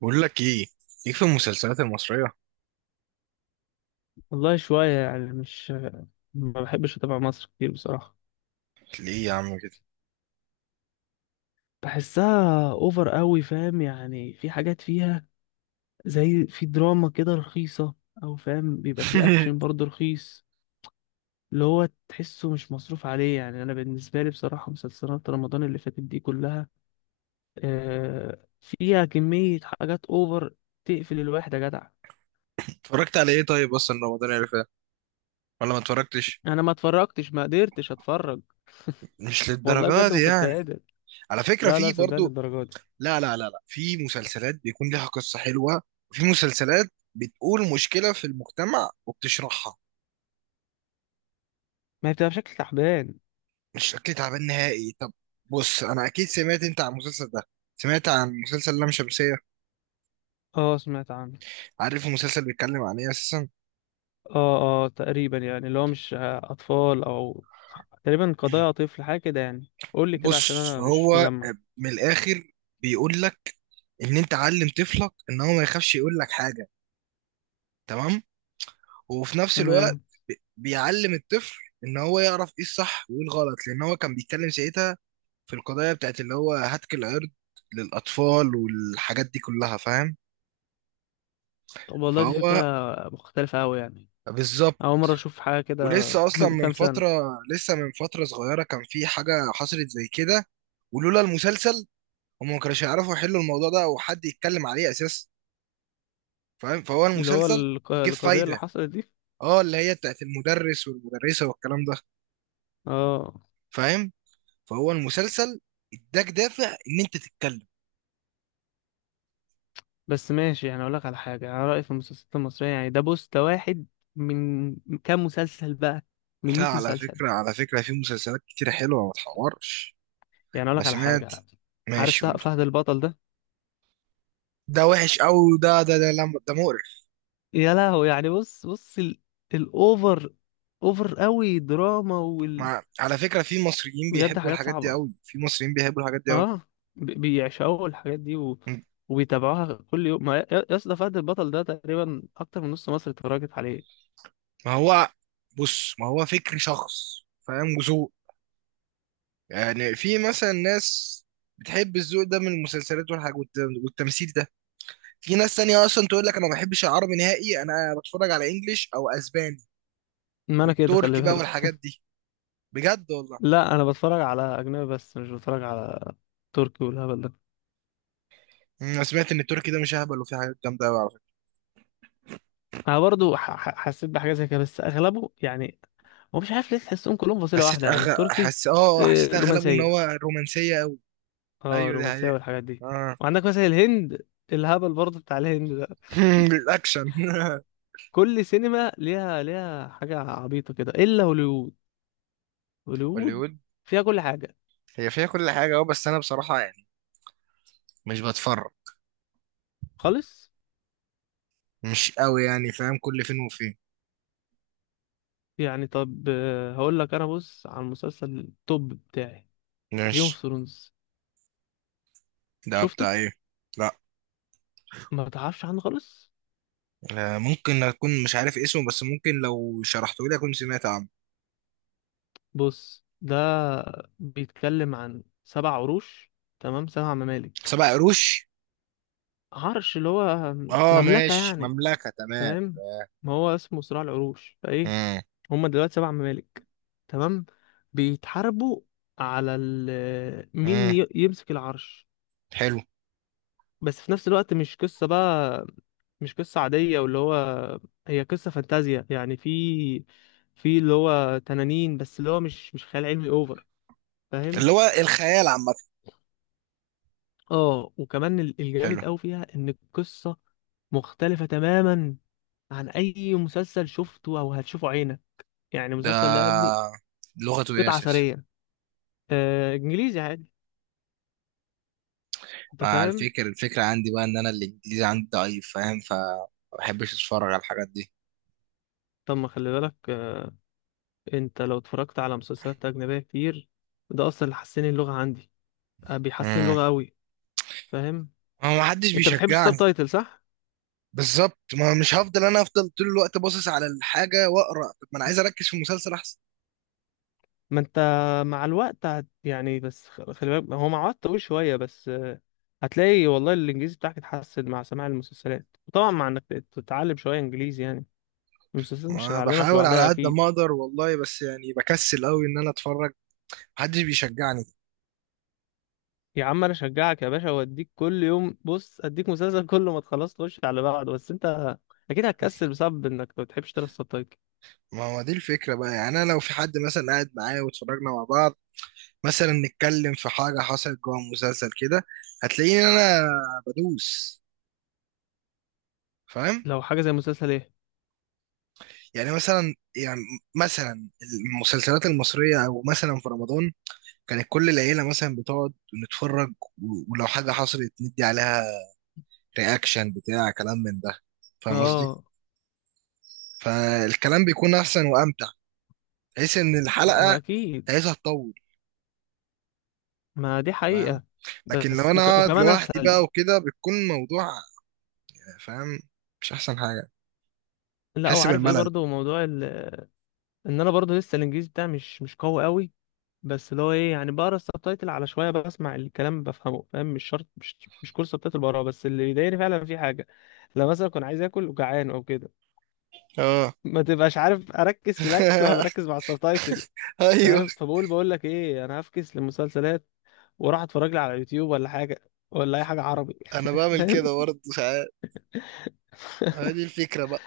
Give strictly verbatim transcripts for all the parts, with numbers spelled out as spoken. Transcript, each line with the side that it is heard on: right: بقول لك ايه؟ ليك في المسلسلات المصرية؟
left: والله شوية يعني مش ما بحبش أتابع مصر كتير بصراحة.
right: ليه يا عم كده؟
left: بحسها أوفر قوي، فاهم؟ يعني في حاجات فيها زي في دراما كده رخيصة، أو فاهم بيبقى في أكشن برضه رخيص. اللي هو تحسه مش مصروف عليه، يعني أنا بالنسبة لي بصراحة مسلسلات رمضان اللي فاتت دي كلها آه، فيها كمية حاجات أوفر تقفل الواحد يا جدع.
right: اتفرجت على ايه طيب اصلا رمضان اللي فات؟ ولا ما اتفرجتش؟
left: أنا ما اتفرجتش، ما قدرتش أتفرج.
right: مش
left: والله
right: للدرجة
left: بجد ما
right: دي
left: كنت
right: يعني.
left: قادر.
right: على فكرة
left: لا لا،
right: في
left: صدقني
right: برضو.
left: الدرجة دي.
right: لا، لا، لا، لا، في مسلسلات بيكون ليها قصة حلوة، وفي مسلسلات بتقول مشكلة في المجتمع وبتشرحها.
left: ما هي بتبقى بشكل تعبان.
right: مش شكلي تعبان نهائي. طب، بص، انا اكيد سمعت انت عن المسلسل ده. سمعت عن مسلسل لام شمسية؟
left: اه، سمعت عنه.
right: عارف المسلسل بيتكلم عن ايه اساسا؟
left: اه اه، تقريبا يعني اللي هو مش اطفال او تقريبا قضايا طفل، حاجه كده يعني، قول لي كده عشان
right: بص
left: انا مش
right: هو،
left: مجمع.
right: من الاخر، بيقول لك ان انت علم طفلك ان هو ما يخافش يقول لك حاجه. تمام. وفي نفس الوقت،
left: تمام.
right: بي- بيعلم الطفل ان هو يعرف ايه الصح وايه الغلط، لان هو كان بيتكلم ساعتها في القضايا بتاعت اللي هو هتك العرض للاطفال والحاجات دي كلها. فاهم؟
left: طب والله دي فكره
right: فهو.
left: مختلفه قوي يعني.
right: بالظبط.
left: اول مره اشوف حاجه كده
right: ولسه اصلا
left: من
right: من
left: كام سنه.
right: فتره، لسه من فتره صغيره، كان في حاجه حصلت زي كده. ولولا المسلسل، هم ما كانوش يعرفوا يحلوا الموضوع ده او حد يتكلم عليه اساسا. فاهم؟ فهو
left: اللي هو
right: المسلسل
left: الق-
right: جه في
left: القضيه اللي
right: فايده.
left: حصلت دي،
right: اه، اللي هي بتاعت المدرس والمدرسة والكلام ده.
left: اه.
right: فاهم؟ فهو المسلسل اداك دافع ان انت تتكلم.
left: بس ماشي يعني، اقول لك على حاجه، انا رايي في المسلسلات المصريه يعني، ده بوست واحد من كام مسلسل بقى، من
right: لا،
left: مئة
right: على
left: مسلسل.
right: فكرة على فكرة في مسلسلات كتير حلوة، ما تحورش.
left: يعني اقول
right: ما
left: لك على
right: سمعت.
left: حاجه. عارف
right: ماشي،
left: سه-
right: قول.
left: فهد البطل ده؟
right: ده وحش قوي، ده ده ده لا، ده مقرف.
left: يا لهو يعني، بص بص ال... الاوفر، اوفر قوي دراما وال...
right: ما على فكرة، في مصريين
left: بجد
right: بيحبوا
left: حاجات
right: الحاجات دي
left: صعبة،
right: قوي، في مصريين بيحبوا الحاجات دي قوي.
left: اه. ب... بيعشقوا الحاجات دي و...
right: م.
left: وبيتابعوها كل يوم. ما يا يا اسطى، فهد البطل ده تقريبا اكتر من نص مصر اتفرجت عليه.
right: ما هو، بص، ما هو فكر شخص، فاهم وذوق. يعني في مثلا ناس بتحب الذوق ده من المسلسلات والحاجات والتمثيل ده. في ناس تانية اصلا تقول لك انا ما بحبش العربي نهائي، انا بتفرج على انجليش او اسباني،
left: ما انا كده
right: والتركي
left: خلي
right: بقى والحاجات
left: بالك.
right: دي، بجد والله.
left: لا، انا بتفرج على اجنبي، بس مش بتفرج على تركي والهبل ده.
right: انا سمعت ان التركي ده مش اهبل وفي حاجات جامده قوي على فكره.
left: انا برضو ح... ح- حسيت بحاجة زي كده، بس اغلبه يعني هو مش عارف ليه، تحسهم كلهم فصيلة
right: حسيت
left: واحدة يعني
right: أغ...
left: التركي،
right: حس... اه حسيت
left: آه،
right: اغلبه ان
left: رومانسية.
right: هو رومانسيه قوي.
left: اه،
right: ايوه، دي
left: الرومانسية
right: حقيقة.
left: والحاجات دي.
right: اه.
left: وعندك مثلا الهند، الهبل برضه بتاع الهند ده.
right: الاكشن.
left: كل سينما ليها ليها حاجة عبيطة كده إلا هوليوود. هوليوود
right: هوليوود.
left: فيها كل حاجة
right: هي فيها كل حاجه. اه، بس انا بصراحه يعني مش بتفرج،
left: خالص.
right: مش قوي يعني، فاهم، كل فين وفين.
left: يعني طب آه، هقول لك أنا، بص على المسلسل التوب بتاعي، جيم اوف
right: ماشي.
left: ثرونز.
right: ده
left: شفته؟
right: بتاع ايه؟ لا.
left: ما بتعرفش عنه خالص.
right: آه، ممكن اكون مش عارف اسمه، بس ممكن لو شرحته لي اكون سمعت عنه.
left: بص، ده بيتكلم عن سبع عروش، تمام، سبع ممالك.
right: سبع قروش.
left: عرش اللي هو
right: اه،
left: مملكة
right: ماشي،
left: يعني،
right: مملكة، تمام.
left: فاهم. ما هو اسمه صراع العروش فايه.
right: امم.
left: هم دلوقتي سبع ممالك، تمام، بيتحاربوا على ال... مين
right: امم.
left: ي- يمسك العرش.
right: حلو.
left: بس في نفس الوقت مش قصة بقى، مش قصة عادية واللي هو، هي قصة فانتازيا يعني، في في اللي هو تنانين، بس اللي هو مش مش خيال علمي اوفر، فاهم.
right: اللي هو الخيال عامة.
left: اه، وكمان ال-
right: حلو.
left: الجامد قوي فيها ان القصة مختلفة تماما عن اي مسلسل شفته او هتشوفه عينك. يعني
right: ده
left: المسلسل ده يا ابني
right: لغته ايه
left: قطعة
right: اساسا؟
left: أثرية. آه، انجليزي عادي، انت
right: مع
left: فاهم.
right: الفكر الفكرة عندي بقى، ان انا الانجليزي عندي ضعيف، فاهم، فما بحبش اتفرج على الحاجات دي.
left: طب ما خلي بالك، آه، انت لو اتفرجت على مسلسلات اجنبيه كتير، ده اصلا اللي حسن اللغه عندي. آه، بيحسن
right: امم
left: اللغه قوي، فاهم.
right: هو ما حدش
left: انت بتحبش السب
right: بيشجعني.
left: تايتل صح؟
right: بالظبط، ما مش هفضل انا افضل طول الوقت باصص على الحاجة واقرا، طب ما انا عايز اركز في المسلسل احسن.
left: ما انت مع الوقت هت... يعني، بس خ- خلي بالك، هو مع الوقت طويل شويه، بس آه، هتلاقي والله الانجليزي بتاعك اتحسن مع سماع المسلسلات، وطبعا مع انك تتعلم شويه انجليزي يعني، المسلسلات مش
right: ما
left: هتعلمك
right: بحاول
left: لوحدها
right: على قد
left: اكيد.
right: ما اقدر والله، بس يعني بكسل قوي ان انا اتفرج، محدش بيشجعني.
left: يا عم انا اشجعك يا باشا، واديك كل يوم، بص اديك مسلسل كل ما تخلص تخش على بعض، بس انت اكيد هتكسل بسبب انك ما بتحبش تقرا السبتايتل.
right: ما هو دي الفكرة بقى، يعني أنا لو في حد مثلا قاعد معايا واتفرجنا مع بعض، مثلا نتكلم في حاجة حصلت جوه المسلسل كده، هتلاقيني أنا بدوس، فاهم؟
left: لو حاجة زي مسلسل ايه.
right: يعني مثلا يعني مثلا المسلسلات المصرية، أو مثلا في رمضان، كانت كل العيلة مثلا بتقعد نتفرج، و- ولو حاجة حصلت ندي عليها رياكشن بتاع كلام من ده، فاهم قصدي؟
left: اه،
right: فالكلام بيكون أحسن وأمتع، بحيث إن الحلقة
left: واكيد،
right: عايزها تطول.
left: ما دي حقيقة،
right: لكن لو
left: بس
right: انا
left: وك...
right: اقعد
left: وكمان
right: لوحدي بقى
left: اسهل.
right: وكده، بيكون موضوع، فاهم، مش احسن حاجه،
left: لا،
right: حس
left: وعارف ايه
right: بالملل.
left: برضو موضوع ال... ان انا برضو لسه الانجليزي بتاعي مش مش قوي قوي. بس اللي هو ايه، يعني بقرا السبتايتل على شوية بسمع الكلام بفهمه، فاهم، مش شرط، مش مش كل سبتايتل بقراه. بس اللي بيضايقني فعلا في حاجة، لو مثلا كنت عايز اكل وجعان او كده،
right: اه.
left: ما تبقاش عارف اركز في الاكل ولا اركز مع السبتايتل،
right: ايوه،
left: فاهم. فبقول بقول لك ايه، انا هفكس للمسلسلات وراح اتفرج لي على يوتيوب ولا حاجه، ولا اي حاجه عربي.
right: انا بعمل
left: فاهم.
right: كده برضه ساعات. هذه الفكره بقى.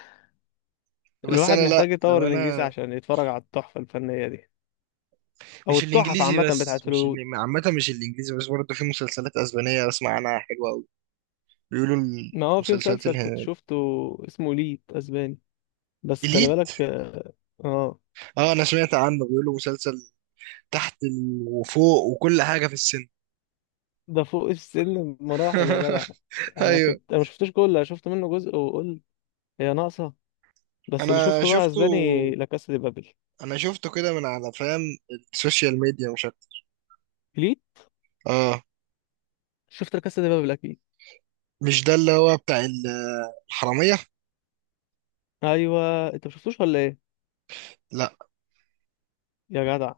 right: بس
left: الواحد
right: انا، لا
left: محتاج يطور
right: لو
left: الانجليزي
right: انا،
left: عشان يتفرج على التحفه الفنيه دي، او
right: مش
left: التحف
right: الانجليزي
left: عامه
right: بس،
left: بتاعت
right: مش
left: هوليوود.
right: ال- عامه، مش الانجليزي بس، برضه في مسلسلات اسبانيه بسمع عنها حلوه قوي بيقولوا.
left: ما هو في
right: المسلسلات
left: مسلسل كنت
right: اله-
left: شفته، اسمه ليد اسباني، بس خلي
right: اليت.
left: بالك، اه. آه،
right: اه، انا سمعت عنه، بيقولوا مسلسل تحت ال- وفوق وكل حاجه في السن.
left: ده فوق السن بمراحل يا جدع. انا
right: ايوه،
left: كنت، انا ما شفتوش كله، أنا شفت منه جزء وقلت هي ناقصه. بس اللي
right: انا
left: شفته بقى
right: شفته
left: اسباني، لا كاسا دي بابل.
right: انا شفته كده، من على، فاهم، السوشيال ميديا مش اكتر.
left: ليه؟
right: اه،
left: شفت لا كاسا دي بابل اكيد.
right: مش ده اللي هو بتاع ال- الحرامية؟
left: ايوه، انت مشفتوش ولا ايه؟
right: لا.
left: يا جدع،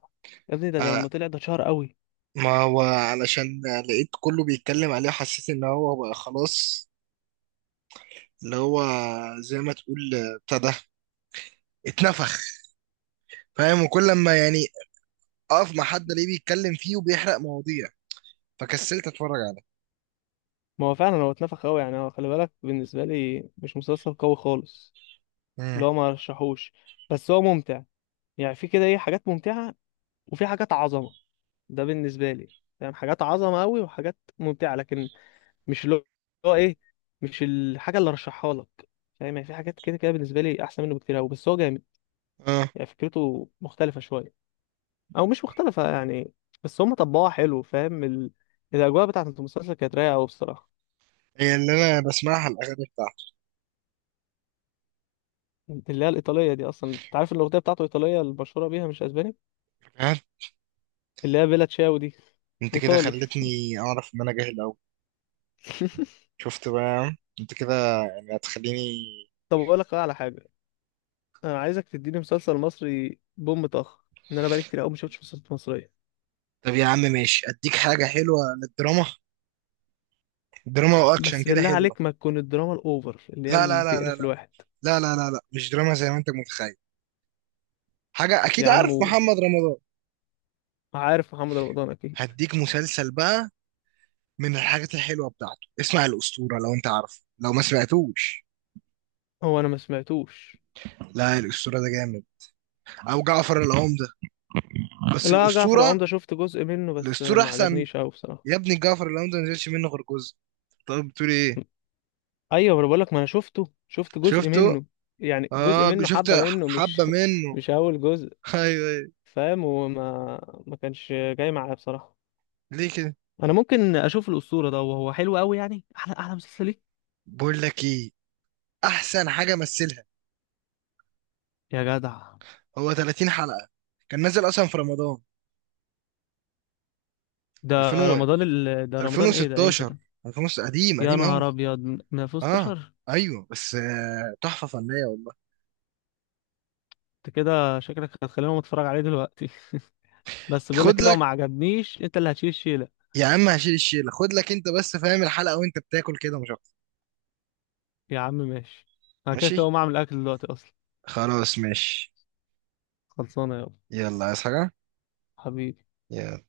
left: يا ابني ده ده
right: آه،
left: لما طلع ده اتشهر قوي.
right: ما هو علشان لقيت كله بيتكلم عليه، حسيت ان هو بقى خلاص، اللي هو، زي ما تقول آه، بتاع ده، اتنفخ. فاهم؟ وكل لما يعني اقف مع حد ليه بيتكلم فيه وبيحرق مواضيع، فكسلت اتفرج عليه.
left: ما هو فعلا هو اتنفخ قوي يعني، هو خلي بالك بالنسبه لي مش مسلسل قوي خالص.
right: مم.
left: اللي هو ما رشحوش، بس هو ممتع يعني، في كده ايه حاجات ممتعه وفي حاجات عظمه، ده بالنسبه لي فاهم، حاجات عظمه قوي وحاجات ممتعه، لكن مش اللي هو ايه، مش الحاجه اللي رشحها لك، فاهم. يعني في حاجات كده كده بالنسبه لي احسن منه بكتير قوي، بس هو جامد
right: اه.
left: يعني، فكرته مختلفه شويه، او مش مختلفه يعني، بس هم طبقوها حلو فاهم. ال... الاجواء بتاعت المسلسل كانت رايقه قوي بصراحه.
right: هي اللي انا بسمعها الاغاني بتاعته.
left: اللي هي الايطاليه دي اصلا، انت عارف إن الاغنيه بتاعته ايطاليه المشهوره بيها مش اسباني؟
right: فاهم؟
left: اللي هي بيلا تشاو دي،
right: انت كده
left: ايطالي.
right: خلتني اعرف ان انا جاهل اوي. شفت بقى انت كده، يعني هتخليني.
left: طب اقول لك بقى على حاجه، انا عايزك تديني مسلسل مصري بوم طخ، ان انا بقالي كتير قوي ما شفتش مسلسلات مصريه.
right: طب يا عم، ماشي، اديك حاجة حلوة للدراما، دراما واكشن
left: بس
right: كده
left: بالله
right: حلوة.
left: عليك، ما تكون الدراما الاوفر اللي هي
right: لا، لا،
left: اللي
right: لا، لا،
left: تقرف
right: لا،
left: الواحد.
right: لا، لا، لا، لا، مش دراما زي ما انت متخيل. حاجة اكيد
left: يا عم
right: عارف
left: قول،
right: محمد رمضان.
left: عارف محمد رمضان اكيد.
right: هديك مسلسل بقى، من الحاجات الحلوة بتاعته، اسمع الأسطورة، لو انت عارفه لو ما سمعتوش.
left: هو انا ما سمعتوش.
right: لا، الأسطورة ده جامد، او جعفر العمدة، بس
left: لا، جعفر
right: الأسطورة،
left: العمدة شفت جزء منه، بس
right: الأسطورة
left: ما
right: احسن.
left: عجبنيش قوي بصراحه.
right: يا ابني جعفر العمدة ما نزلش منه غير جزء. طب بتقول ايه؟
left: ايوه، ما انا بقول لك، ما انا شفته، شفت جزء
right: شفته؟
left: منه، يعني جزء
right: اه،
left: منه،
right: شفت
left: حبه منه،
right: حبة
left: مش
right: منه.
left: مش اول جزء،
right: ايوه، ايوه،
left: فاهم. وما ما كانش جاي معايا بصراحه.
right: ليه كده؟
left: انا ممكن اشوف الاسطوره ده، وهو حلو قوي يعني، احلى احلى مسلسل ليه.
right: بقول لك ايه، احسن حاجه مثلها.
left: يا جدع،
right: هو ثلاثين حلقه، كان نازل اصلا في رمضان
left: ده
right: ألفين و-
left: رمضان ال... ده رمضان ايه، ده امتى
right: ألفين وستاشر.
left: ده؟
right: ألفين، قديم
left: يا
right: قديم قوي.
left: نهار ابيض، ما في
right: اه،
left: ستاشر.
right: ايوه، بس آه، تحفه فنيه والله.
left: انت كده شكلك هتخليني اتفرج عليه دلوقتي. بس بقول لك
right: خد
left: إيه، لو
right: لك.
left: ما عجبنيش انت اللي هتشيل الشيله.
right: يا عم، هشيل الشيله، خد لك انت بس، فاهم، الحلقه وانت بتاكل كده مش اكتر.
left: يا عم ماشي، انا كده كده
right: ماشي،
left: هقوم اعمل اكل دلوقتي اصلا.
right: خلاص، ماشي.
left: خلصانه يابا،
right: يلا عايز حاجه؟
left: حبيبي.
right: يلا.